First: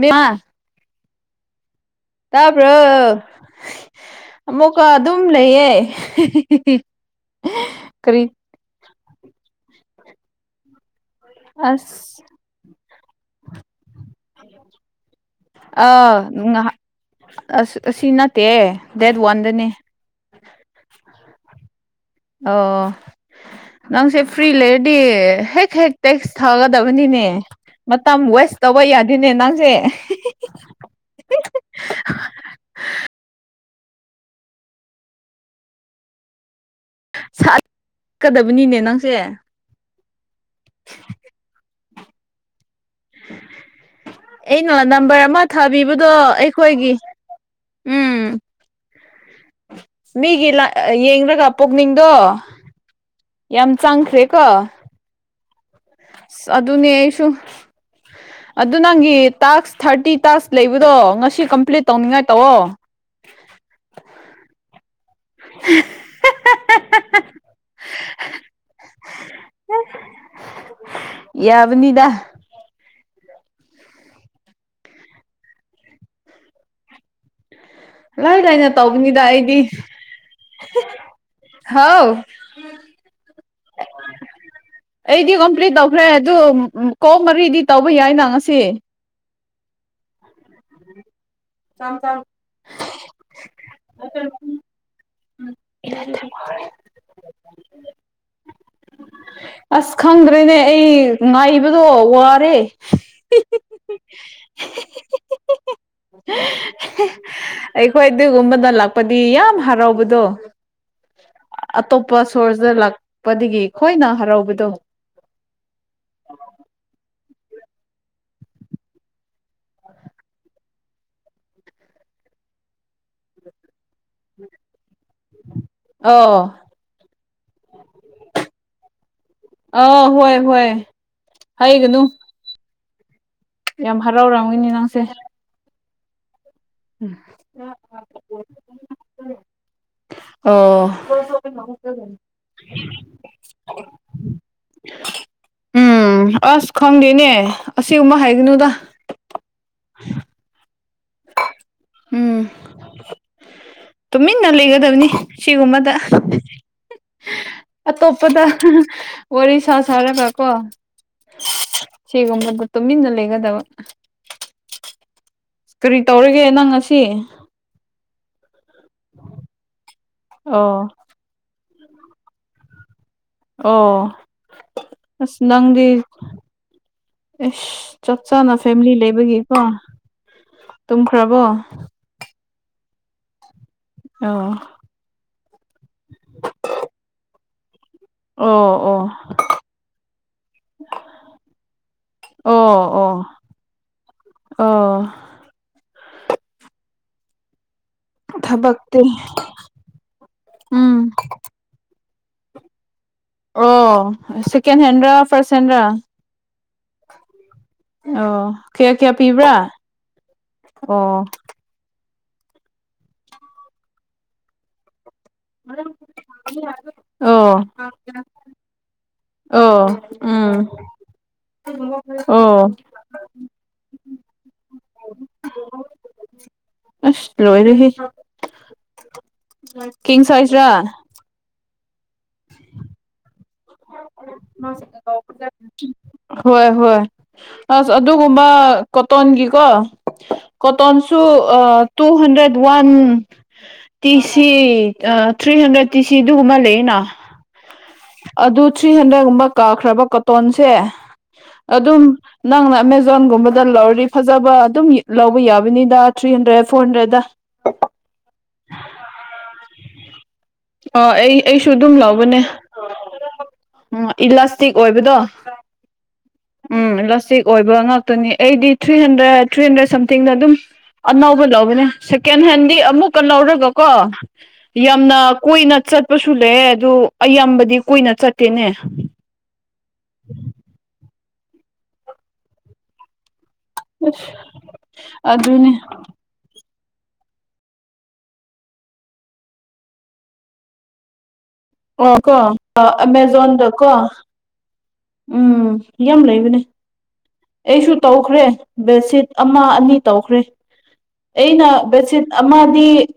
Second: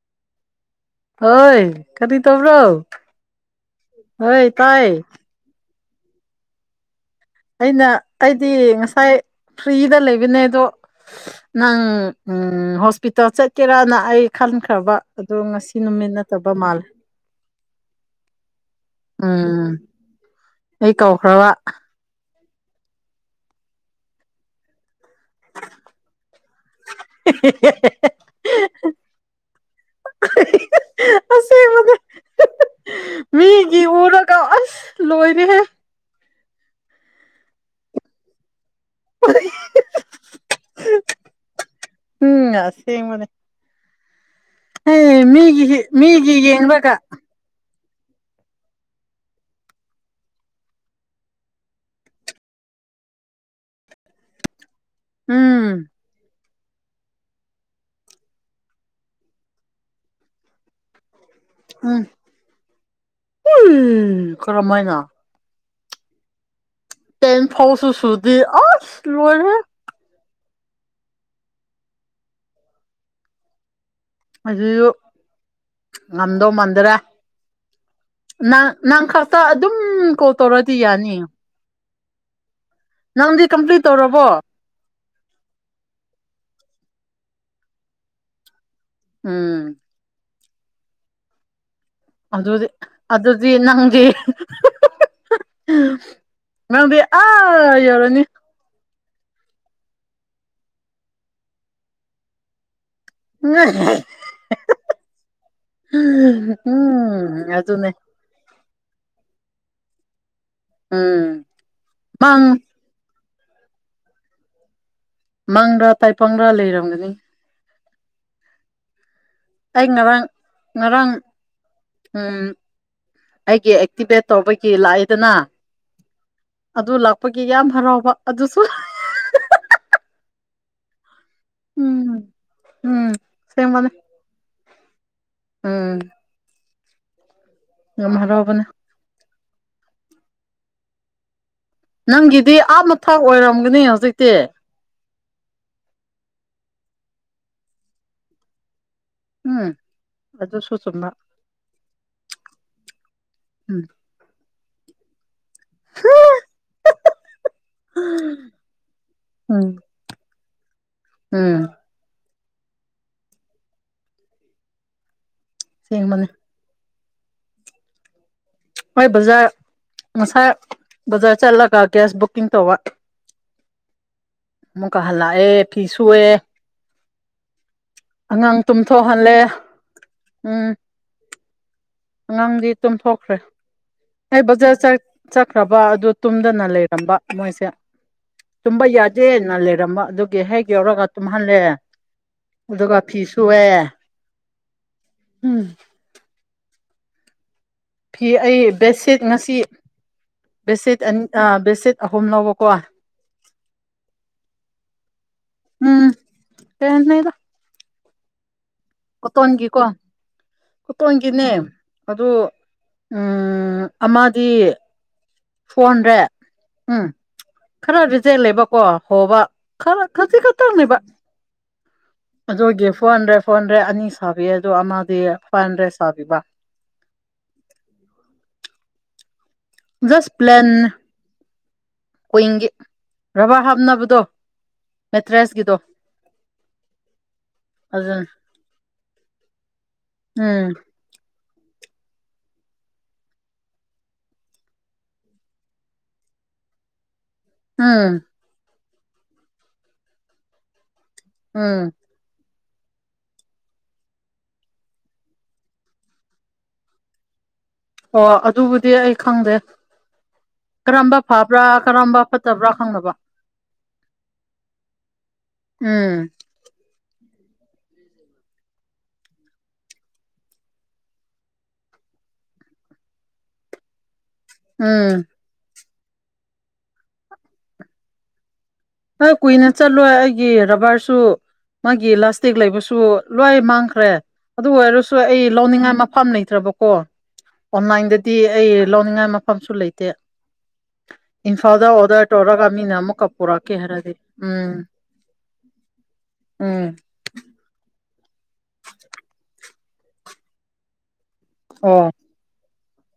ꯃ ꯍ ꯇꯥꯕ꯭ꯔꯣ ꯍꯣꯏ ꯑꯃꯨꯛꯀ ꯇꯥꯏ ꯑꯗꯨꯝ ꯂꯩꯌꯦ [inaudible] ꯑꯩꯅ ꯀꯔꯤ ꯑꯩꯗꯤ ꯉꯁꯥꯏ ꯐ꯭ꯔꯤꯗ ꯂꯩꯕꯅꯦ ꯑꯗꯣ ꯅꯪ ꯑꯁ ꯎꯝ ꯍꯣꯁꯄꯤꯇꯥꯜ ꯆꯠꯀꯦꯔꯥ ꯅ ꯑꯩ ꯈꯟꯈ꯭ꯔꯕ ꯑꯗꯣ ꯉꯁꯤ ꯅꯨꯃꯤꯠ ꯑꯥ ꯅꯠꯇꯕ ꯉꯍꯥꯛ ꯃꯥꯜꯂꯦ ꯑꯁ ꯑꯁꯤ ꯅꯠꯇꯦ ꯗꯦꯠ ꯎꯝ ꯋꯥꯟꯗꯅꯦ ꯑꯩ ꯀꯧꯈ꯭ꯔꯕ ꯑꯣ ꯅꯪꯁꯦ ꯐ꯭ꯔꯤ ꯂꯩꯦꯠ ꯗꯤ ꯍꯦꯛ ꯍꯦꯛ ꯇꯦꯛꯁ ꯊꯥꯒꯗꯕꯅꯤꯅꯦ ꯃꯇꯝ ꯋꯦꯁ ꯇꯧꯕ ꯌꯥꯗꯦꯅꯦ ꯅꯪꯁꯦ ꯑꯁꯦ ꯃ ꯃꯤ ꯏ ꯎꯔꯀꯥꯁ ꯂꯣꯏꯣꯏꯅꯦ ꯍꯥꯏꯦ ꯁꯠꯀꯗꯕꯅꯤꯅꯦ ꯅꯪꯁꯦ ꯎꯝꯁꯦꯡ ꯃꯅꯦ ꯑꯩꯅ ꯅꯝꯕꯔ ꯑꯃ ꯊꯥꯕꯤꯕꯗꯣ ꯃꯤꯒꯤ ꯑꯩꯈꯣꯏꯒꯤ ꯌꯦꯡꯂꯒ ꯎꯝ ꯃꯤꯒꯤ ꯂ ꯌꯦꯡꯕꯒ ꯄꯣꯛꯅꯤꯡꯗꯣ ꯌꯥꯝ ꯆꯥꯡꯈ꯭ꯔꯦꯀꯣ ꯎꯝ ꯑꯗꯨ ꯑꯗꯨꯅꯤꯁꯨ ꯑꯗꯨ ꯅꯪꯒꯤ ꯇꯥꯛꯁ ꯊꯥꯔꯇꯤ ꯇꯥꯛꯁ ꯂꯩꯕꯗꯣ ꯉꯁꯤ ꯀꯝꯄ꯭ꯂꯤꯠ ꯎꯝ ꯇꯧꯅꯤꯡꯉꯥꯏ ꯇꯧꯑꯣ ꯎꯝ ꯀꯔꯝ ꯍꯥꯏꯅ [inaudible] ꯇꯦꯟ ꯐ ꯐꯥꯎꯁꯨ ꯁꯤ ꯑꯁ ꯂꯨꯔꯦ ꯌꯥꯕꯅꯤꯗꯥ ꯑꯗꯨꯁꯨ ꯉꯝꯗꯧ ꯃꯥꯟꯗ꯭ꯔꯦ ꯂꯥꯏ ꯂꯥꯏꯅ ꯅꯪ ꯅꯪ ꯇꯧꯕꯅꯤꯗ ꯈꯥꯛꯛꯇ ꯑꯩꯗꯤ ꯑꯗꯨꯝ ꯀꯣꯜ ꯇꯧꯔꯛꯗꯤ ꯌꯥꯅꯤꯌꯦ ꯍꯥꯎ ꯅꯪꯗꯤ ꯀꯝꯄꯂꯤꯠ ꯇꯧꯔꯕꯔꯕꯣ ꯑꯩꯗꯤ ꯀꯝꯄ꯭ꯂꯤꯠ ꯇꯧꯈ꯭ꯔꯦ ꯑꯗꯨ ꯀꯣꯛ ꯃꯔꯤꯗꯤ ꯇꯧꯕ ꯌꯥꯏꯅ ꯉꯁꯤ ꯎꯝ ꯑꯗꯨꯗꯤ ꯑꯗꯨꯗꯤ ꯅꯪꯗꯤ ꯉꯪꯗꯤꯦ ꯑ ꯌꯎꯔꯅꯤ ꯑꯁ ꯈꯪꯗ꯭ꯔꯦꯅꯦ ꯑꯩ ꯉꯥꯏꯕꯗꯣ ꯋꯥꯔꯦ ꯎꯝ ꯑꯗꯨꯅꯦ ꯑꯩꯈꯣꯏ ꯑꯗꯨꯒꯨꯝꯕꯗ ꯂꯥꯛꯄꯗꯤ ꯌꯥꯝ ꯍꯔꯥꯎꯕꯗꯣ ꯎꯝ ꯑꯇꯣꯞꯄ ꯃꯪ ꯁꯣꯔꯁꯤꯗ ꯂꯥꯛꯄꯗꯒꯤ ꯈꯣꯏꯅ ꯍꯔꯥꯎꯕꯗꯣ ꯃꯪꯔꯥ ꯇꯥꯏꯄꯪꯔꯥ ꯂꯩꯔꯝꯒꯅꯤ ꯑꯩ ꯉꯔꯥꯡ ꯉꯔꯥꯡ ꯑꯩꯒꯤ ꯑꯦꯛꯇꯤꯚꯦꯠ ꯇꯧꯕꯒꯤ ꯂꯥꯏ ꯗꯅ ꯑꯣ ꯑꯗꯨ ꯂꯥꯛꯄꯒꯤ ꯌꯥꯝ ꯍꯔꯥꯎꯕ ꯑꯗꯨꯁꯨ ꯑꯥ ꯍꯣꯏ ꯍꯣꯏ ꯍꯥꯏꯒꯅꯨ ꯎꯝ ꯎꯝ ꯑꯁꯦꯡꯕꯅꯦ ꯌꯥꯝ ꯍꯔꯥꯎꯔꯝꯒꯤꯅꯦ ꯅꯪꯁꯦ ꯎꯝ ꯎꯝ ꯑꯔꯣꯕꯅ ꯑꯣ ꯅꯪꯒꯤꯗꯤ ꯑꯥꯞ ꯃꯊꯛ ꯑꯣꯏꯔꯝꯒꯅꯤ ꯍꯧꯖꯤꯛꯇꯤ ꯎꯝ ꯑꯁ ꯈꯪꯗꯦꯅꯦ ꯑꯁꯤꯒꯨꯝꯕ ꯍꯥꯏꯒꯅꯨꯗ ꯎꯝ ꯑꯗꯨꯗꯁꯨꯣ ꯆꯗ ꯎꯝ ꯎꯝ ꯇꯨꯃꯤꯟꯅ ꯂꯩꯒꯗꯕꯅꯤ ꯁꯤꯒꯨꯝꯕꯗ ꯑꯇꯣꯞꯄꯗ ꯋꯥꯔꯤ ꯎꯝ ꯁꯥ ꯁꯥꯔꯒ ꯀꯣ ꯎꯝ ꯁꯤꯒꯨꯝꯕꯗ ꯇꯨꯃꯤꯟꯅ ꯂꯩꯒꯗꯕ ꯀꯔꯤ ꯁꯦꯡꯕꯅꯦ ꯇꯧꯔꯒꯦ ꯅꯪ ꯉ ꯆꯦ ꯍꯣꯏ ꯕꯖꯥꯔ ꯉꯁꯥꯏ ꯑꯣ ꯕꯖꯥꯔ ꯆꯠꯂꯒ ꯒ꯭ꯌꯥꯁ ꯕꯨꯛꯀꯤꯡ ꯇꯧꯕ ꯑꯣ ꯑꯃꯨꯛ ꯀꯥ ꯍꯜꯂꯥꯛ ꯑꯦ ꯄꯤꯁꯨꯨꯑ ꯑꯦꯁ ꯆꯞ ꯆꯥꯅ ꯐꯦꯃꯤꯂꯤ ꯇꯨꯝꯊꯣꯛꯍꯜꯂꯦ ꯂꯩꯕꯒꯤꯀꯣ ꯎꯝ ꯇꯨꯝꯈ꯭ꯔꯕꯣ ꯑꯉꯥꯡꯗꯤ ꯇꯨꯝꯊꯣꯛꯈ꯭ꯔꯦ ꯑꯩ ꯑꯣ ꯕꯖꯥꯔ ꯆꯠꯈ꯭ꯔꯕ ꯑꯗꯨ ꯇꯨꯝꯗꯅ ꯂꯩꯔꯝꯕ ꯃꯣꯏꯁꯦ ꯑꯣ ꯇꯨꯝꯕ ꯑꯣ ꯌꯥꯗꯦꯅ ꯂꯩꯔꯝꯕ ꯑꯗꯨꯒꯤ ꯍꯦꯛ ꯌꯧꯔꯒ ꯇꯨꯝꯍꯜꯂꯦ ꯑꯣ ꯑꯗꯨꯒ ꯑꯣ ꯐꯤꯁꯨꯋꯦ ꯑꯣ ꯎꯝ ꯐꯤ ꯑꯩ ꯊꯕꯛꯇꯤ ꯕꯦꯠꯁꯤꯠ ꯉꯁꯤ ꯕꯦꯠꯁꯤꯠ ꯎꯝ ꯕꯦꯠꯁꯤꯠ ꯑꯍꯨꯝ ꯅꯕ ꯀꯣꯋꯥ ꯑꯣ ꯁꯀꯦꯟ ꯍꯦꯟ ꯔ ꯐꯥꯔꯁ ꯍꯦꯟ ꯔ ꯎꯝ ꯀꯩ ꯍꯥꯏꯅꯤꯗ ꯑꯣ ꯀꯌꯥ ꯀꯌꯥ ꯄꯤꯕ꯭ꯔꯥ ꯀꯣꯇꯣꯟꯒꯤꯀꯣ ꯑꯣ ꯀꯣꯇꯣꯟꯒꯤꯅꯦ ꯑꯗꯨ ꯎ ꯑꯃꯗꯤ ꯐꯣꯔ ꯍꯟꯗ꯭ꯔꯦꯠ ꯎꯝ ꯑꯣ ꯈꯔ ꯔꯤꯖꯦꯜꯂꯦꯕꯀꯣ ꯍꯣꯕ ꯑꯣ ꯈꯔ ꯈꯖꯤꯛ ꯎꯝ ꯈꯛꯇꯪꯅꯦꯕ ꯑꯣ ꯑꯗꯨꯒꯤ ꯐꯣꯟꯗ꯭ꯔꯦ ꯐꯣꯟ ꯗ꯭ꯔꯦ ꯑꯅꯤ ꯁꯥꯕꯤ ꯑꯗꯨꯣ ꯑꯃꯗꯤ ꯐꯥꯏꯚ ꯍꯟꯗ꯭ꯔꯦꯠ ꯁꯥꯕꯤꯕ ꯑꯁ ꯂꯣꯏꯔꯦꯍꯦ ꯀꯤꯡ ꯖꯁ ꯄ꯭ꯂꯦꯟ ꯁꯥꯏꯖꯔꯥ ꯀꯨꯏꯤꯡꯒꯤ ꯕꯥꯔ ꯍꯥꯞꯅꯕ ꯃ [unintelligible] [unintelligible] ꯍꯣꯏ ꯍꯣꯏ ꯑꯁ ꯑꯗꯨꯅ ꯑꯗꯨꯒꯨꯝꯕ ꯀꯣꯇꯣꯟꯒꯤꯀꯣ ꯎꯝ ꯀꯇꯣꯟꯁꯨ two hundred one T C three hundred T C ꯑꯗꯨꯒꯨꯝꯕ ꯑꯃ ꯂꯩꯅ ꯎꯝ ꯊ꯭ꯔꯤ ꯍꯟꯗ꯭ꯔꯦꯗꯀꯨꯝꯕ ꯀꯛꯈ꯭ꯔꯕ ꯀꯣꯇꯣꯟꯁꯦ ꯎꯝ ꯑꯗꯨꯝ ꯅꯪꯅ ꯑꯃꯥꯖꯣꯟꯒꯨꯝꯕꯗ ꯂꯧꯔꯤ ꯐꯖꯕ ꯑꯗꯨꯝ ꯂꯧꯕ ꯌꯥꯕꯅꯤꯗ ꯊ꯭ꯔꯤ ꯍꯟꯗ꯭ꯔꯦꯗ ꯐꯣꯔ ꯍꯟꯗ꯭ꯔꯦꯗ ꯑꯣ ꯑꯗꯨꯕꯨꯗꯤ ꯑꯩ ꯈꯪꯗꯦ ꯑꯣ ꯀꯔꯝꯕ ꯑꯩ ꯐꯕ꯭ꯔꯥ ꯑꯩꯁꯨ ꯑꯗꯨꯝ ꯀꯔꯝꯕ ꯂꯧꯕꯅꯦ ꯐꯠꯇꯕ꯭ꯔꯥ ꯈꯪꯅꯕ ꯎꯝ ꯏꯂꯥꯁꯇꯤꯛ ꯑꯣꯏꯕꯗꯣ ꯎꯝ ꯎꯝ ꯏꯂꯥꯁꯇꯤꯛ ꯑꯣꯏꯕ ꯉꯥꯛꯇꯅꯤ ꯑꯩꯗꯤ ꯊ꯭ꯔꯤ ꯍꯟꯗ꯭ꯔꯦꯗ ꯊ꯭ꯔꯤ ꯍꯟꯗ꯭ꯔꯦꯠ ꯁꯝꯊꯤꯡꯗ ꯑꯗꯨꯝ ꯑꯅꯧꯕ ꯂꯧꯕꯅꯦ ꯁꯦꯀꯦꯟ ꯍꯦꯟꯗꯤ ꯑꯃꯨꯛꯀ ꯂꯧꯔꯒ ꯀꯣ ꯎꯝ ꯌꯥꯝꯅ ꯀꯨꯏꯅ ꯆꯠꯄꯁꯨ ꯂꯩ ꯑꯗꯨ ꯑꯌꯥꯝꯕꯗꯤ ꯀꯨꯏꯅ ꯆꯠꯇꯦꯅꯦ ꯍꯣꯏ ꯀꯨꯏꯅ ꯆꯠꯂꯣꯏ ꯑꯩꯒꯤ ꯔꯕꯔꯁꯨ ꯃꯥꯒꯤ ꯏꯂꯥꯁꯇꯤꯛ ꯂꯩꯕꯁꯨ ꯂꯣꯏ ꯃꯥꯡꯈ꯭ꯔꯦ ꯑꯗꯨ ꯑꯣꯏꯔꯁꯨ ꯑꯩ ꯑꯗꯨꯅꯦ ꯂꯧꯅꯤꯡꯉꯥꯏ ꯃꯐꯝ ꯂꯩꯇ꯭ꯔꯕꯀꯣ ꯀꯣ ꯑꯣꯟꯂꯥꯏꯟꯗꯗꯤ ꯑꯩ ꯂꯧꯅꯤꯡꯉꯥꯏ ꯃꯐꯝꯁꯨ ꯂꯩꯇꯦ ꯏꯝꯐꯥꯜꯗ ꯑꯣ ꯑꯣꯔꯗꯔ ꯀꯣ ꯇꯧꯔꯒ ꯃꯤꯅ ꯑꯃꯨꯛꯀ ꯄꯨꯔꯛꯀꯦ ꯑꯃꯥꯖꯣꯟꯗꯀꯣ ꯍꯥꯏꯔꯗꯤ ꯎꯝ ꯎꯝ ꯌꯥꯝ ꯂꯩꯕꯅꯦ ꯎꯝ ꯑꯩꯁꯨ ꯇꯧꯈ꯭ꯔꯦ ꯕꯦꯠꯁꯤꯠ ꯑꯃ ꯑꯅꯤ ꯇꯧꯈ꯭ꯔꯦ ꯑꯩꯅ ꯑꯣ ꯕꯦꯗꯁꯤꯠ ꯑꯃ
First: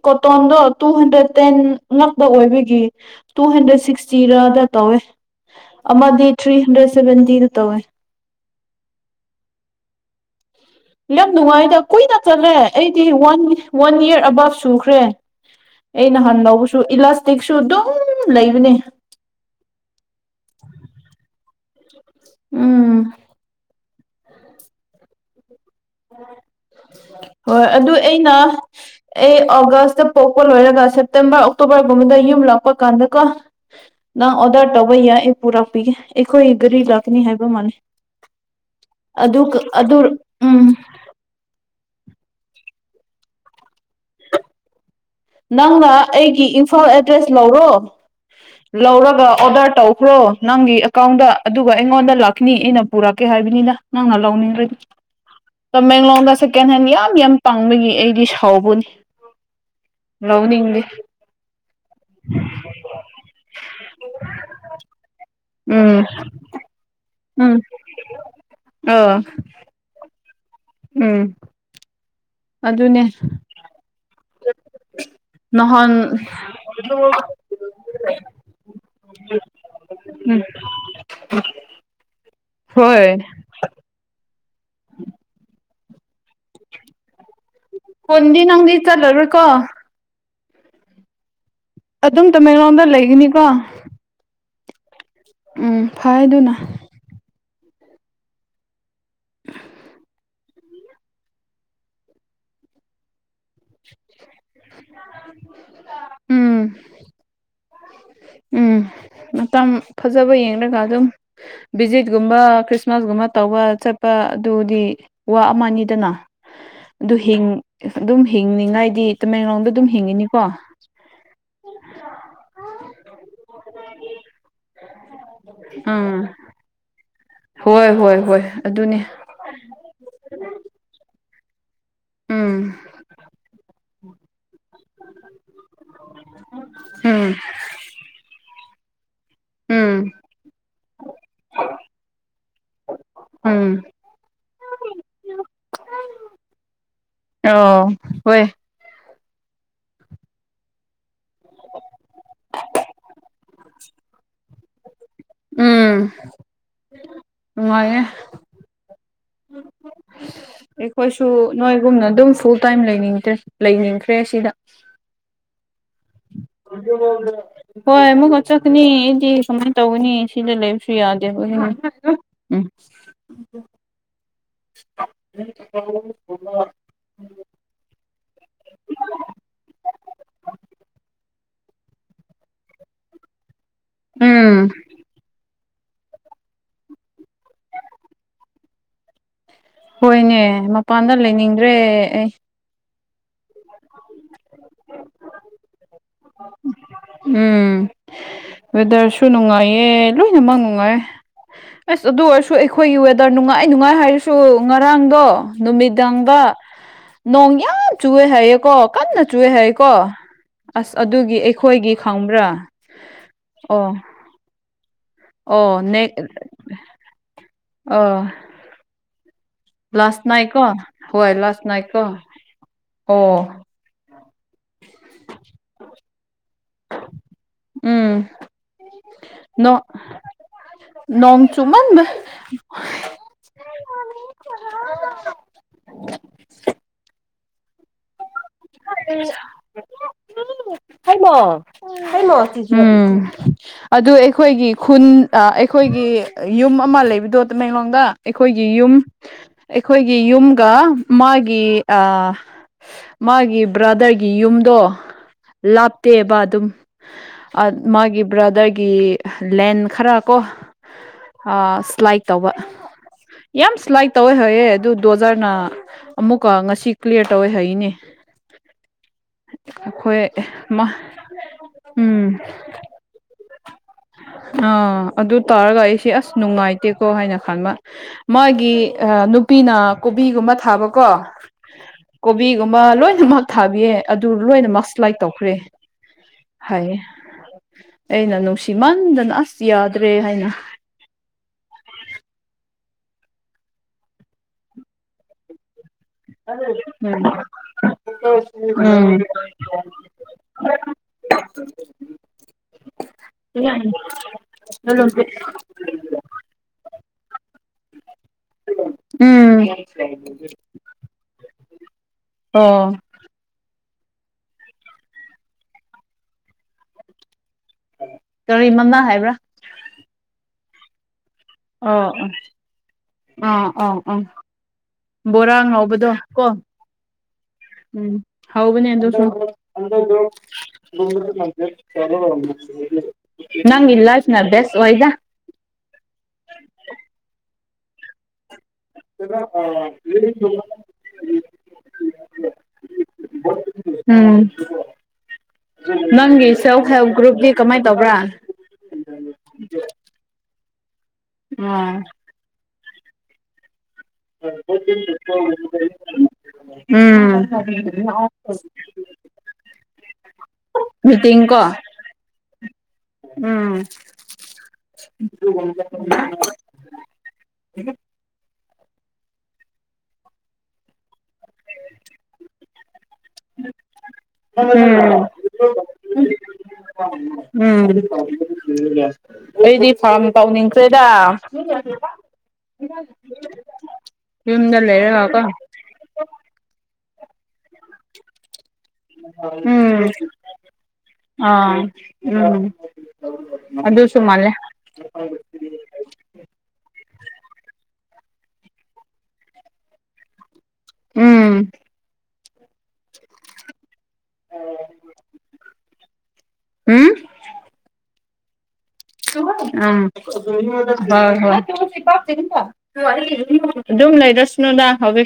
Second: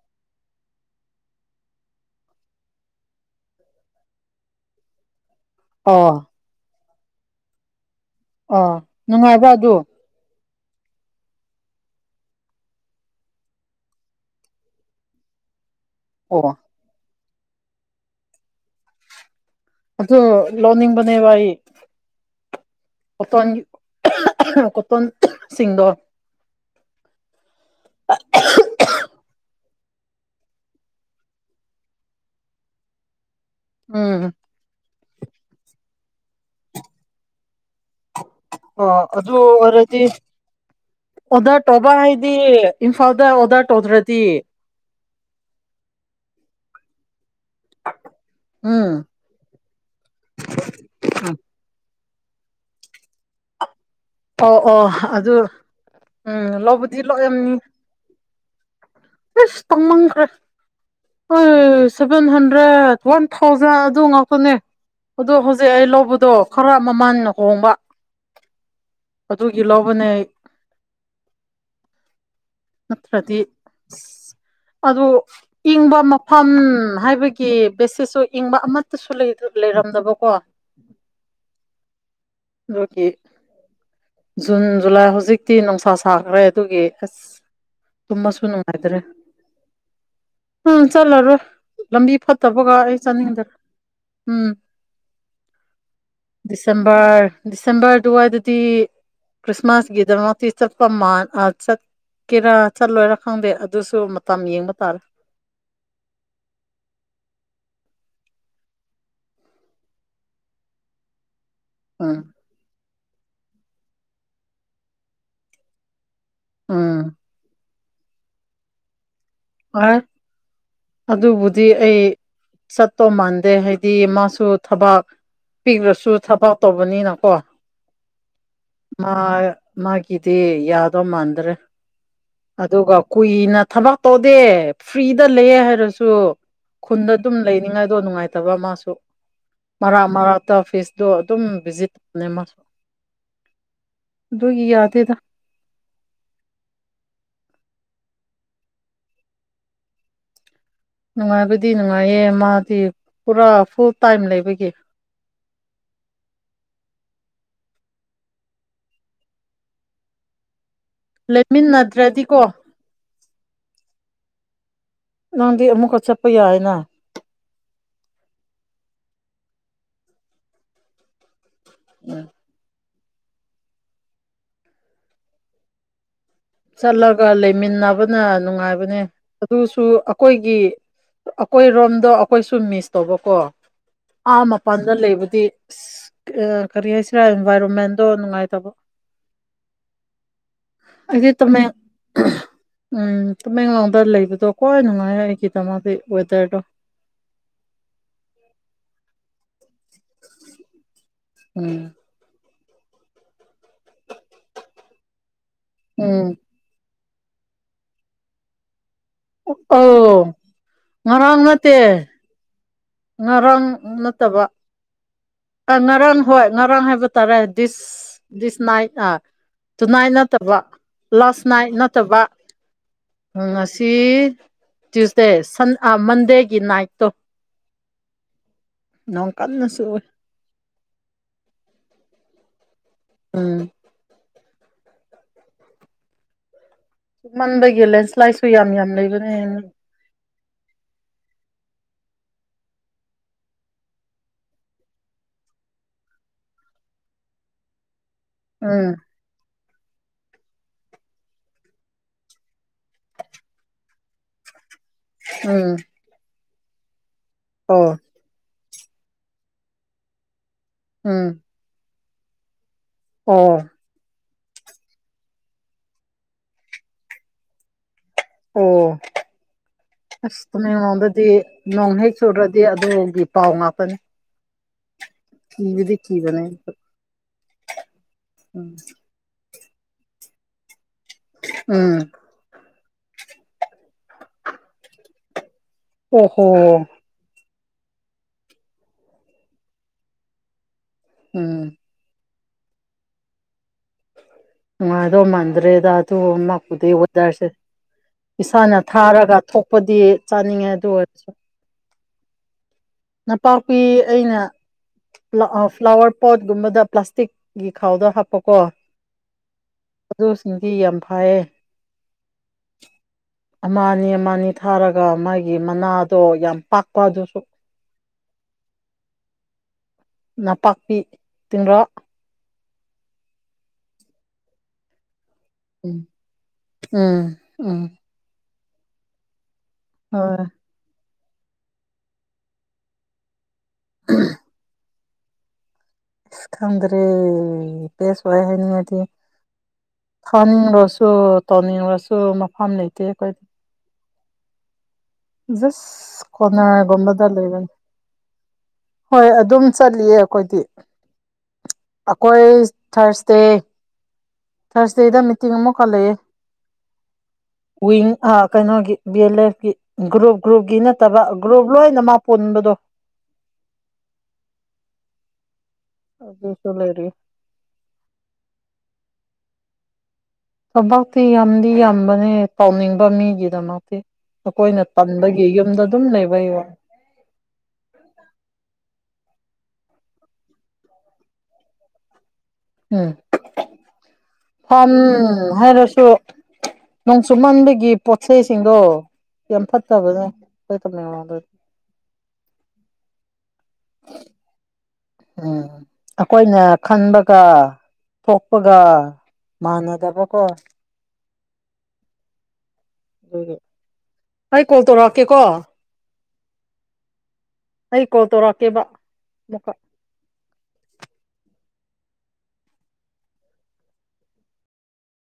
ꯀꯣꯇꯗ ꯇꯨ ꯍꯟꯗ꯭ꯔꯦꯠ ꯇꯦꯟ ꯉ ꯑꯣꯏꯒꯤ ꯇꯨ ꯍꯟꯗ꯭ꯔꯦꯠꯇꯤ ꯇꯧꯋꯦ ꯑꯣ ꯑꯃꯗꯤ ꯊ꯭ꯔꯤ ꯍꯟꯗ꯭ꯔꯦꯠ ꯁꯚꯦꯟꯇꯤꯗ ꯇꯧꯋꯦ ꯑ ꯅꯨꯡꯉꯥꯏꯕ ꯑꯗꯨ ꯌꯥꯝ ꯅꯨꯡꯉꯥꯏꯗ ꯀꯨꯏꯅ ꯆꯠꯂꯦ ꯑꯩꯗꯤ ꯋꯥꯟ ꯋꯥꯟ ꯏꯌꯥꯔ ꯑꯕꯥꯞ ꯁꯨꯈ꯭ꯔꯦ [inaudible] ꯑꯩ ꯅꯍꯥꯟ ꯑꯣ ꯂꯧꯕꯁꯨ ꯏꯂꯥꯁꯇꯤꯛꯁꯨ ꯑꯗꯨꯝ ꯂꯩꯕꯅꯦ ꯑꯗꯨꯗ ꯂꯣꯅꯤꯡ ꯃꯅꯦꯕꯏ ꯎꯝ ꯀꯊꯣꯟ ꯀꯇꯣꯟ ꯁꯤꯁꯤꯡꯗ ꯍꯣꯏ ꯑꯗꯨ ꯑꯩꯅ ꯑꯩ ꯑꯣꯒꯁ ꯄꯣꯛꯄ ꯂꯣꯏꯔꯒ ꯁꯦꯞꯇꯦꯝꯕꯔ ꯑꯣꯛꯇꯣꯕꯔꯒꯨꯝꯕꯗ ꯌꯨꯝ ꯂꯥꯛꯄ ꯀꯥꯟꯗꯒ ꯎꯝ ꯅꯪ ꯑꯣꯗꯔ ꯇꯧꯕ ꯌꯥꯏ ꯑꯩ ꯄꯨꯔꯛꯄꯤꯒꯦ ꯑꯩꯈꯣꯏ ꯒꯥꯔꯤ ꯂꯥꯛꯀꯅꯤ ꯍꯥꯏꯕ ꯃꯥꯜꯂ ꯑꯣ ꯑꯗꯨ ꯀ ꯑꯗꯨ ꯑꯣꯏꯔꯗꯤ ꯎꯝ ꯑꯣꯗꯔ ꯇꯧꯕ ꯍꯥꯏꯗꯤ ꯏꯝꯐꯥꯜꯗ ꯑꯣꯗꯔ ꯇꯧꯗ꯭ꯔꯗꯤ ꯅꯪꯅ ꯑꯩꯒꯤ ꯏꯝꯐꯥꯜ ꯑꯦꯗ꯭ꯔꯦꯁ ꯂꯧꯔꯣ ꯎꯝ ꯂꯧꯔꯒ ꯑꯣꯗꯔ ꯇꯧꯈ꯭ꯔꯣ ꯅꯪꯒꯤ ꯑꯦꯀꯥꯎꯟꯗ ꯑꯗꯨꯒ ꯑꯩꯉꯣꯟꯗ ꯂꯥꯛꯈꯤꯅꯤ ꯏꯩꯅ ꯄꯨꯔꯛꯀꯦ ꯍꯥꯏꯕꯅꯤꯅ ꯅꯪꯅ ꯑꯣ ꯂꯧꯅꯤꯡꯕꯅꯤ ꯑꯣ ꯑꯗꯨ ꯇꯃꯦꯡꯂꯣꯡꯗ ꯎꯝ ꯁꯦꯀꯦꯟ ꯍꯦꯟ ꯂꯧꯕꯗꯤ ꯌꯥꯝ ꯌꯥꯝ ꯂꯧꯔꯝꯅꯤ ꯇꯥꯡꯕꯒꯤ ꯑꯩꯗꯤ ꯍꯥꯎꯧꯕꯅꯤ ꯑꯁ ꯂꯧꯅꯤꯡꯗꯤ ꯑꯩꯣꯏ ꯁꯚꯦꯟ ꯍꯟꯗ꯭ꯔꯦꯗ ꯋꯥꯟ ꯊꯥꯎꯖꯟ ꯑꯗꯨ ꯉꯥꯛꯇꯅꯦ ꯑꯗꯨꯛ ꯍꯧꯖꯤꯛ ꯑꯩ ꯎꯝ ꯂꯧꯕꯗꯣ ꯈꯔ ꯃꯃꯜ ꯎꯝ ꯈꯍꯣꯡꯕ ꯑꯥ ꯑꯗꯨꯒꯤ ꯂꯧꯕꯅꯦ ꯎꯝ ꯑꯗꯨꯅꯦ ꯑꯗꯣ ꯅꯍꯥꯟ ꯏꯪꯕ ꯃꯐꯝ ꯍꯥꯏꯕꯒꯤ ꯕꯦꯁꯤꯁꯁꯨ ꯏꯪꯕ ꯑꯃꯠꯇꯁꯨ ꯂꯩꯔꯝꯗꯕꯀꯣ ꯎꯝ ꯍꯣꯏ ꯖꯨꯟ ꯖꯨꯂꯥꯏ ꯍꯧꯖꯤꯛꯇꯤ ꯅꯨꯡꯁꯥ ꯁꯥꯈ꯭ꯔꯦ ꯑꯗꯨꯒꯤ ꯑꯁ ꯀꯣꯟꯗꯤ ꯇꯨꯝꯃꯁꯨ ꯅꯪꯗꯤ ꯅꯨꯡꯉꯥꯏꯇ꯭ꯔꯦ ꯆꯂꯔꯣꯏ ꯀꯣ ꯎꯝ ꯆꯠꯂꯔꯣꯏ ꯂꯝꯕꯤ ꯑꯗꯨꯝ ꯐꯠꯇꯕꯒ ꯇꯃꯦꯡꯂꯣꯡꯗ ꯑꯩ ꯂꯩꯒꯅꯤꯀꯣ ꯆꯠꯅꯤꯡꯗꯔꯦ ꯎꯝ ꯎꯝ ꯐꯥꯏꯗꯨꯅ ꯗꯤꯁꯦꯝꯕꯔ ꯗꯤꯁꯦꯝꯕꯔ ꯑꯗꯨꯋꯥꯏꯗꯗꯤ ꯈ꯭ꯔꯤꯁꯃꯥꯁꯀꯤꯗꯃꯣꯇ ꯆꯠꯄ ꯆꯠꯀꯦꯔꯥ ꯆꯠꯂꯣꯏꯔꯥ ꯈꯪꯗꯦ ꯑꯗꯨꯁꯨ ꯃꯇꯝ ꯌꯦꯡꯕ ꯇꯥꯔꯦ ꯎꯝ ꯎꯝ ꯃꯇꯝ ꯐꯖꯕ ꯌꯦꯡꯂꯒ ꯑꯗꯨꯝ ꯎꯝ ꯕꯤꯖꯤꯠꯒꯨꯝꯕꯥ ꯀꯔꯤꯁ ꯈ꯭ꯔꯤꯁꯃꯥꯁꯒꯨꯝꯕ ꯇꯧꯕ ꯆꯠꯄ ꯑꯗꯨꯗꯤ ꯋꯥ ꯑꯃꯅꯤꯅꯤꯗꯅ ꯑꯗꯨ ꯎꯝ ꯍꯤꯡ ꯑꯗꯨꯝ ꯍꯤꯡꯅꯤꯡꯉꯥꯏꯗꯤ ꯇꯃꯦꯡꯂꯣꯡꯗ ꯑꯗꯨꯝ ꯑꯥꯏ ꯍꯤꯡꯉꯤꯅꯤꯀꯣ ꯑꯗꯨꯕꯨꯗꯤ ꯑꯩ ꯆꯠꯇꯧ ꯃꯥꯟꯗꯦ ꯍꯥꯏꯗꯤ ꯃꯥꯁꯨ ꯊꯕꯥꯛ ꯄꯤꯈ꯭ꯔꯁꯨ ꯎꯝ ꯊꯕꯥꯛ ꯇꯧꯕꯅꯤꯅ ꯀꯣ ꯍꯣꯏ ꯍꯣꯏ ꯍꯣꯏ ꯑꯗꯨꯅꯦ ꯃꯥ ꯃꯥꯒꯤꯗꯤ ꯌꯥꯗꯧ ꯃꯥꯟꯗ꯭ꯔꯦ ꯎꯝ ꯑꯗꯨꯒ ꯀꯨꯏꯅ ꯊꯕꯛ ꯇꯧꯗꯦ ꯐ꯭ꯔꯤꯗ ꯂꯩꯌꯦ ꯍꯥꯏꯔꯁꯨ ꯈꯨꯟꯗ ꯎꯝ ꯑꯗꯨꯝ ꯂꯩꯅꯤꯉꯥꯏꯗꯣ ꯅꯨꯡꯉꯥꯏꯇꯕ ꯃꯥꯁꯨ ꯎꯝ ꯃꯔꯥ ꯃꯔꯛꯇ ꯐꯤꯁꯇꯣ ꯑꯗꯨꯝ ꯚꯤꯖꯤꯠ ꯇꯧꯕꯅꯦ ꯃꯥꯁꯨ ꯎꯝ ꯗꯏ ꯌꯥꯗꯦꯗ ꯑꯣ ꯍꯣꯏ ꯅꯨꯡꯉꯥꯏꯕꯗꯤ ꯅꯨꯡꯉꯥꯏꯌꯦ ꯃꯥꯗꯤ ꯄꯨꯔꯥ ꯐꯨꯜ ꯇꯥꯏꯝ ꯂꯩꯕꯒꯤ ꯎꯝ ꯅꯨꯡꯉꯦ ꯑꯩꯈꯣꯏꯁꯨ ꯅꯣꯏꯒꯨꯝꯅ ꯑꯗꯨꯝ ꯂꯩꯃꯤꯟꯅꯗ꯭ꯔꯗꯤꯀꯣ ꯐꯨꯜ ꯇꯥꯏꯝ ꯂꯩꯅꯤꯡꯗꯦ ꯂꯩꯅꯤꯡꯗꯦ ꯄꯦꯁꯤꯅ ꯑꯃꯨꯛ ꯍꯣꯏ ꯃꯨ ꯉꯆꯥꯅꯤꯗꯤ ꯁꯨꯃꯥꯏꯅ ꯇꯧꯒꯅꯤ ꯁꯤꯗ ꯂꯩꯕꯁꯨ ꯌꯥꯗꯦ ꯎꯝ [unintelligible] ꯆꯠꯂꯒ ꯂꯩꯃꯤꯟꯅꯕꯅ ꯅꯨꯡꯉꯥꯏꯕꯅꯦ ꯑꯗꯨꯁꯨ ꯑꯩꯈꯣꯏꯒꯤ ꯑꯩꯈꯣꯏ ꯔꯣꯝꯗꯣ ꯑꯩꯈꯣꯏꯁꯨ ꯃꯤꯁ ꯇꯧꯕꯀꯣ ꯑꯥ ꯎꯝ ꯃꯄꯥꯟꯗ ꯂꯩꯕꯨꯗꯤ ꯀꯔꯤ ꯍꯥꯏꯁꯤꯔꯥ ꯏꯟꯚꯥꯏꯔꯣꯟꯃꯦꯟꯗꯣ ꯅꯨꯡꯉꯥꯏꯇꯕ ꯍꯣꯏꯅꯦ ꯃꯄꯥꯟꯗ ꯑꯩꯗꯤ ꯇꯃꯦꯡ ꯂꯩꯅꯤꯡꯗ꯭ꯔꯦ ꯑꯩ ꯎꯝ ꯇꯃꯦꯡꯂꯣꯡꯗ ꯂꯩꯕꯗꯣ ꯈ꯭ꯋꯥꯏ ꯅꯨꯡꯉꯥꯏ ꯑꯩꯒꯤꯗ ꯃꯥꯗꯤ ꯋꯦꯗꯔꯗꯣ ꯎꯝ ꯗꯔꯁꯨ ꯅꯨꯡꯉꯥꯏꯌꯦ ꯑꯦ ꯂꯣꯏꯅꯃꯛ ꯅꯨꯡꯉꯥꯏ ꯎꯝ ꯑꯁ ꯑꯗꯨ ꯑꯣꯏꯁꯨ ꯁ ꯑꯩꯈꯣꯏꯒꯤ ꯋꯦꯗꯔ ꯅꯨꯡꯉꯥꯏ ꯅꯨꯡꯉꯥꯏ ꯍꯥꯏꯔꯁꯨ ꯉꯔꯥꯡꯗꯣ ꯎꯝ ꯅꯨꯃꯤꯗꯥꯡꯗ ꯅꯣꯡ ꯌꯥꯝ ꯆꯨꯋꯦ ꯍꯥꯏꯌꯦꯀꯣ ꯀꯟꯅ ꯆꯨꯑꯦ ꯍꯥꯏꯌꯦꯀꯣ ꯑꯧ ꯑꯁ ꯑꯗꯨꯒꯤ ꯉꯔꯥꯡ ꯅꯠꯇꯦ ꯑꯩꯈꯣꯏꯒꯤ ꯈꯪꯕ꯭ꯔꯥ ꯉꯔꯥꯡ ꯑꯣ ꯅꯠꯇꯕ ꯑꯣ ꯅꯦꯛ ꯉꯔꯥꯡ ꯍꯣꯏ ꯉꯔꯥꯡ ꯍꯥꯏꯕ ꯇꯥꯔꯦ ꯗꯤꯁ ꯑꯣ this night tonight last night ꯅꯠꯇꯕ ꯀꯣ ꯍꯣꯏ ꯂꯥꯁ ꯅꯥꯏꯠ ꯀꯣ ꯅꯠꯇꯕ ꯎ ꯑꯣ ꯉꯁꯤ ꯇ꯭ꯌꯨꯁꯗꯦꯟ ꯃꯟꯗꯦ ꯒꯤ ꯅꯥꯏꯠꯇꯣ ꯎꯝ ꯅꯣꯡ ꯀꯟꯅꯁꯨ ꯑꯣꯏ ꯅꯣꯡ ꯆꯨꯃꯟꯗ ꯎꯝ [unintelligible] ꯃꯥꯟꯕꯒꯂꯦ ꯁꯤ ꯂꯥꯏꯁꯨꯨ ꯌꯥꯝ ꯌꯥꯝ ꯂꯩꯕꯅꯦ ꯍꯂꯣ ꯎꯝ ꯑꯗꯨ ꯑꯩꯈꯣꯏꯒꯤ ꯈꯨꯟ ꯑꯩꯈꯣꯏꯒꯤ ꯌꯨꯝ ꯑꯃ ꯂꯩꯕꯗꯨ ꯇꯃꯦꯡꯂꯣꯡꯗ ꯑꯩꯈꯣꯏꯒꯤ ꯎꯝ ꯌꯨꯝ ꯑꯩꯈꯣꯏꯒꯤ ꯌꯨꯝꯒ ꯃꯥꯒꯤ ꯑꯥ ꯃꯥꯒꯤ ꯕ꯭ꯔꯥꯗꯔꯒꯤ ꯌꯨꯝꯗꯣ ꯎꯝ ꯂꯥꯞꯇꯦꯕ ꯑꯗꯨꯝ꯫ ꯑꯠ ꯑꯣ ꯃꯥꯒꯤ ꯕ꯭ꯔꯗꯔꯒꯤ ꯂꯦꯟ ꯈꯔ ꯀꯣ ꯎꯝ ꯑ ꯁ꯭ꯂꯥꯏꯛ ꯇꯧꯕ ꯑꯣ ꯌꯥꯝ ꯁ꯭ꯂꯥꯏꯛ ꯇꯧꯋꯦ ꯍꯥꯌꯦ ꯑꯗꯨ ꯗꯣꯖꯔꯅ ꯑꯃꯨꯛꯀ ꯉꯁꯤ ꯀ꯭ꯂꯤꯌꯔ ꯇꯧꯋꯦ ꯍꯥꯏꯌꯦꯅꯦ꯫ ꯑꯣ꯫ ꯑꯁ ꯃꯥ ꯇꯃꯦꯡꯂꯣꯡꯗꯗꯤ ꯅꯣꯡ ꯍꯦꯛ ꯎꯝ ꯆꯨꯨꯗ꯭ꯔꯗꯤ ꯑꯗꯨꯒꯤ ꯄꯥꯎ ꯉꯥꯛꯇꯅꯤ꯫ ꯑꯥ ꯑꯗꯨ ꯇꯥꯔꯒ ꯀꯤꯕꯗꯤ ꯑꯩꯁꯦ ꯑꯁ ꯀꯤꯕꯅꯦ ꯅꯨꯡꯉꯥꯏꯇꯦꯀꯣ ꯍꯥꯏꯅ ꯈꯟꯕ ꯎꯝ ꯃꯥꯒꯤ ꯑꯥ ꯅꯨꯞ ꯄꯤꯅ ꯀꯣꯕꯤꯒꯨꯝꯕ ꯊꯥꯕꯀꯣ ꯎꯝ ꯀꯣꯕꯤꯒꯨꯝꯕ ꯂꯣꯏꯅꯃꯛ ꯊꯥꯕꯤꯌꯦ ꯑꯗꯨ ꯂꯣꯏꯅ ꯃꯁ ꯁꯂꯥꯏꯠ ꯇꯧꯈ꯭ꯔꯦ ꯑꯣꯍꯣ ꯍꯥꯏꯌꯦ꯫ ꯑꯩꯅ ꯅꯨꯡꯁꯤꯃꯟꯗꯅ ꯑꯁ ꯌꯥꯗ꯭ꯔꯦ ꯍꯥꯏꯅ ꯎꯝ ꯋꯥꯗꯣ ꯃꯥꯟꯗ꯭ꯔꯦ ꯗ ꯗꯣ ꯃꯛꯄꯨꯗꯤ ꯎꯝ ꯋꯣꯗꯔꯁꯦ꯫ ꯏꯁꯥꯅ ꯎꯝ ꯊꯥꯔꯒ ꯊꯣꯛꯄꯗꯤ ꯆꯥꯅꯤꯡꯉꯦ ꯑꯗꯨ ꯑꯣꯏ ꯅꯄꯥꯛꯄꯤ ꯑꯩꯅ ꯐ꯭ꯂꯥ ꯑ ꯐ꯭ꯂꯥꯋꯔ ꯄꯣꯠꯒꯨꯝꯕꯗ ꯄ꯭ꯂꯥꯁꯇꯤꯛ ꯒꯤ ꯈꯥꯎꯗ ꯍꯥꯞꯄꯀꯣ ꯎꯝ ꯑꯗꯨꯁꯤꯡꯗꯤ ꯌꯥꯝ ꯐꯌꯦ ꯑꯣ꯫ ꯃꯅꯤ ꯃꯅꯤ ꯊꯥꯔꯒ ꯃꯥꯒꯤ ꯃꯅꯥꯗꯣ ꯌꯥꯝ ꯄꯥꯛꯄ ꯗꯨꯁꯨ ꯀꯔꯤ ꯃꯅꯥꯥ ꯍꯥꯏꯕ꯭ꯔꯥ꯫ ꯅꯄꯥꯛꯄꯤ꯫ ꯇꯤꯡꯔꯣ ꯑ ꯑ ꯑꯥ ꯑ ꯑ ꯕꯣꯔꯥ ꯎꯝ ꯉꯥꯎꯕꯗꯣ ꯀꯣ꯫ ꯎꯝ ꯍꯥꯎꯕꯅꯦ ꯑꯗꯨꯁꯨ [inaudible] ꯍꯣꯏ [inaudible] ꯅꯪꯒꯤ ꯂꯥꯏꯐꯅ ꯕꯦꯁ ꯑꯣꯏꯗ꯫ ꯏꯁ ꯈꯪꯗꯔꯦ ꯄꯦꯁ ꯑꯣꯢꯌꯦ [unintelligible] [inaudible] ꯊꯥꯅꯤꯡꯂꯁꯨ ꯇꯧꯅꯤꯡꯂꯁꯨ ꯃꯐꯝ ꯂꯩꯇꯦ [unintelligible] ꯎꯝ꯫ ꯖꯁ ꯅꯪꯒꯤ ꯁꯦꯜꯐ ꯍꯦꯜꯞ ꯀꯣꯅꯔꯒꯨꯝꯕꯗ ꯒ꯭ꯔꯨꯞꯇꯤ ꯂꯩꯕꯅꯤ꯫ ꯀꯃꯥꯏ ꯇꯧꯕ꯭ꯔꯥ ꯍꯣꯏ ꯑꯗꯨꯝ ꯆꯠꯂꯤꯌꯦ ꯑꯈꯣꯏꯗꯤ꯫ ꯑꯣ ꯑꯀꯣꯏ ꯊꯔ꯭ꯁꯗꯦ ꯊꯥꯔꯁꯗꯦꯗ ꯃꯤꯇꯤꯡ ꯑꯃꯨꯛꯀ ꯂꯩꯌꯦ꯫ ꯎꯝ ꯋꯤꯡ ꯑ ꯀꯩꯅꯣꯒꯤ ꯕꯤ ꯑꯦꯜ ꯑꯦꯐ ꯀꯤ ꯑꯝ ꯒꯨ ꯒ꯭ꯔꯨꯞ ꯒ꯭ꯔꯨꯞꯀꯤ ꯅꯠꯇꯕ ꯃꯤꯇꯤꯡ ꯀꯣ ꯒ꯭ꯔꯨꯞ ꯂꯣꯏꯅ ꯃꯛ ꯄꯨꯟꯕꯗꯣ [inaudible] ꯑꯗꯨꯗ ꯂꯩꯔꯤ꯫ ꯑꯕꯛꯇꯤ ꯌꯥꯝꯗꯤ ꯌꯥꯝꯕꯅꯦ ꯇꯧꯅꯤꯡꯕ ꯃꯤꯒꯤꯗꯃꯛꯇꯤ꯫ ꯎꯝ ꯑꯈꯣꯏꯅ ꯇꯟꯕꯒꯤ ꯌꯨꯝꯗ ꯑꯗꯨꯝ ꯂꯩꯕꯩꯋꯥ꯫ [inaudible] ꯎꯝ꯫ [inaudible] ꯑꯩꯗꯤ ꯐꯥꯔꯝ ꯇꯧꯅꯤꯡꯈ꯭ꯔꯦꯗ꯫ [inaudible] ꯎꯝ ꯌꯨꯝꯗ ꯐꯥꯔꯝ ꯂꯩꯔꯒꯀꯣ ꯎꯝꯝ ꯍꯥꯏꯔꯁꯨ ꯅꯣꯡ ꯆꯨꯝꯃꯟꯕꯒꯤ ꯄꯣꯠꯆꯩꯁꯤꯡꯗꯣ ꯌꯥꯝ ꯎꯝ ꯐꯠꯇꯕꯅꯦ꯫ ꯇꯃꯦꯡꯂꯣꯡꯗꯗꯤ ꯑꯥ ꯎꯝ꯫ ꯑꯗꯨꯁꯨ ꯃꯥꯜꯂꯦ ꯎꯝ ꯑꯩꯈꯣꯏꯅ ꯈꯟꯕꯒ ꯄꯣꯛꯄꯒ ꯃꯥꯟꯅꯗꯕꯀꯣ꯫ ꯎꯝ꯫ [unintelligible] ꯑꯩ ꯀꯣꯜ ꯇꯧꯔꯥꯛꯀꯦꯀꯣ꯫ ꯎꯝꯝ꯫ ꯑꯩꯩ ꯀꯣꯜ ꯇꯣꯔꯥꯛꯀꯦꯕ꯫ ꯎ ꯍꯣꯏ ꯍꯣꯏ ꯑꯗꯨ ꯂꯩꯗꯁꯅꯣꯗꯥꯕ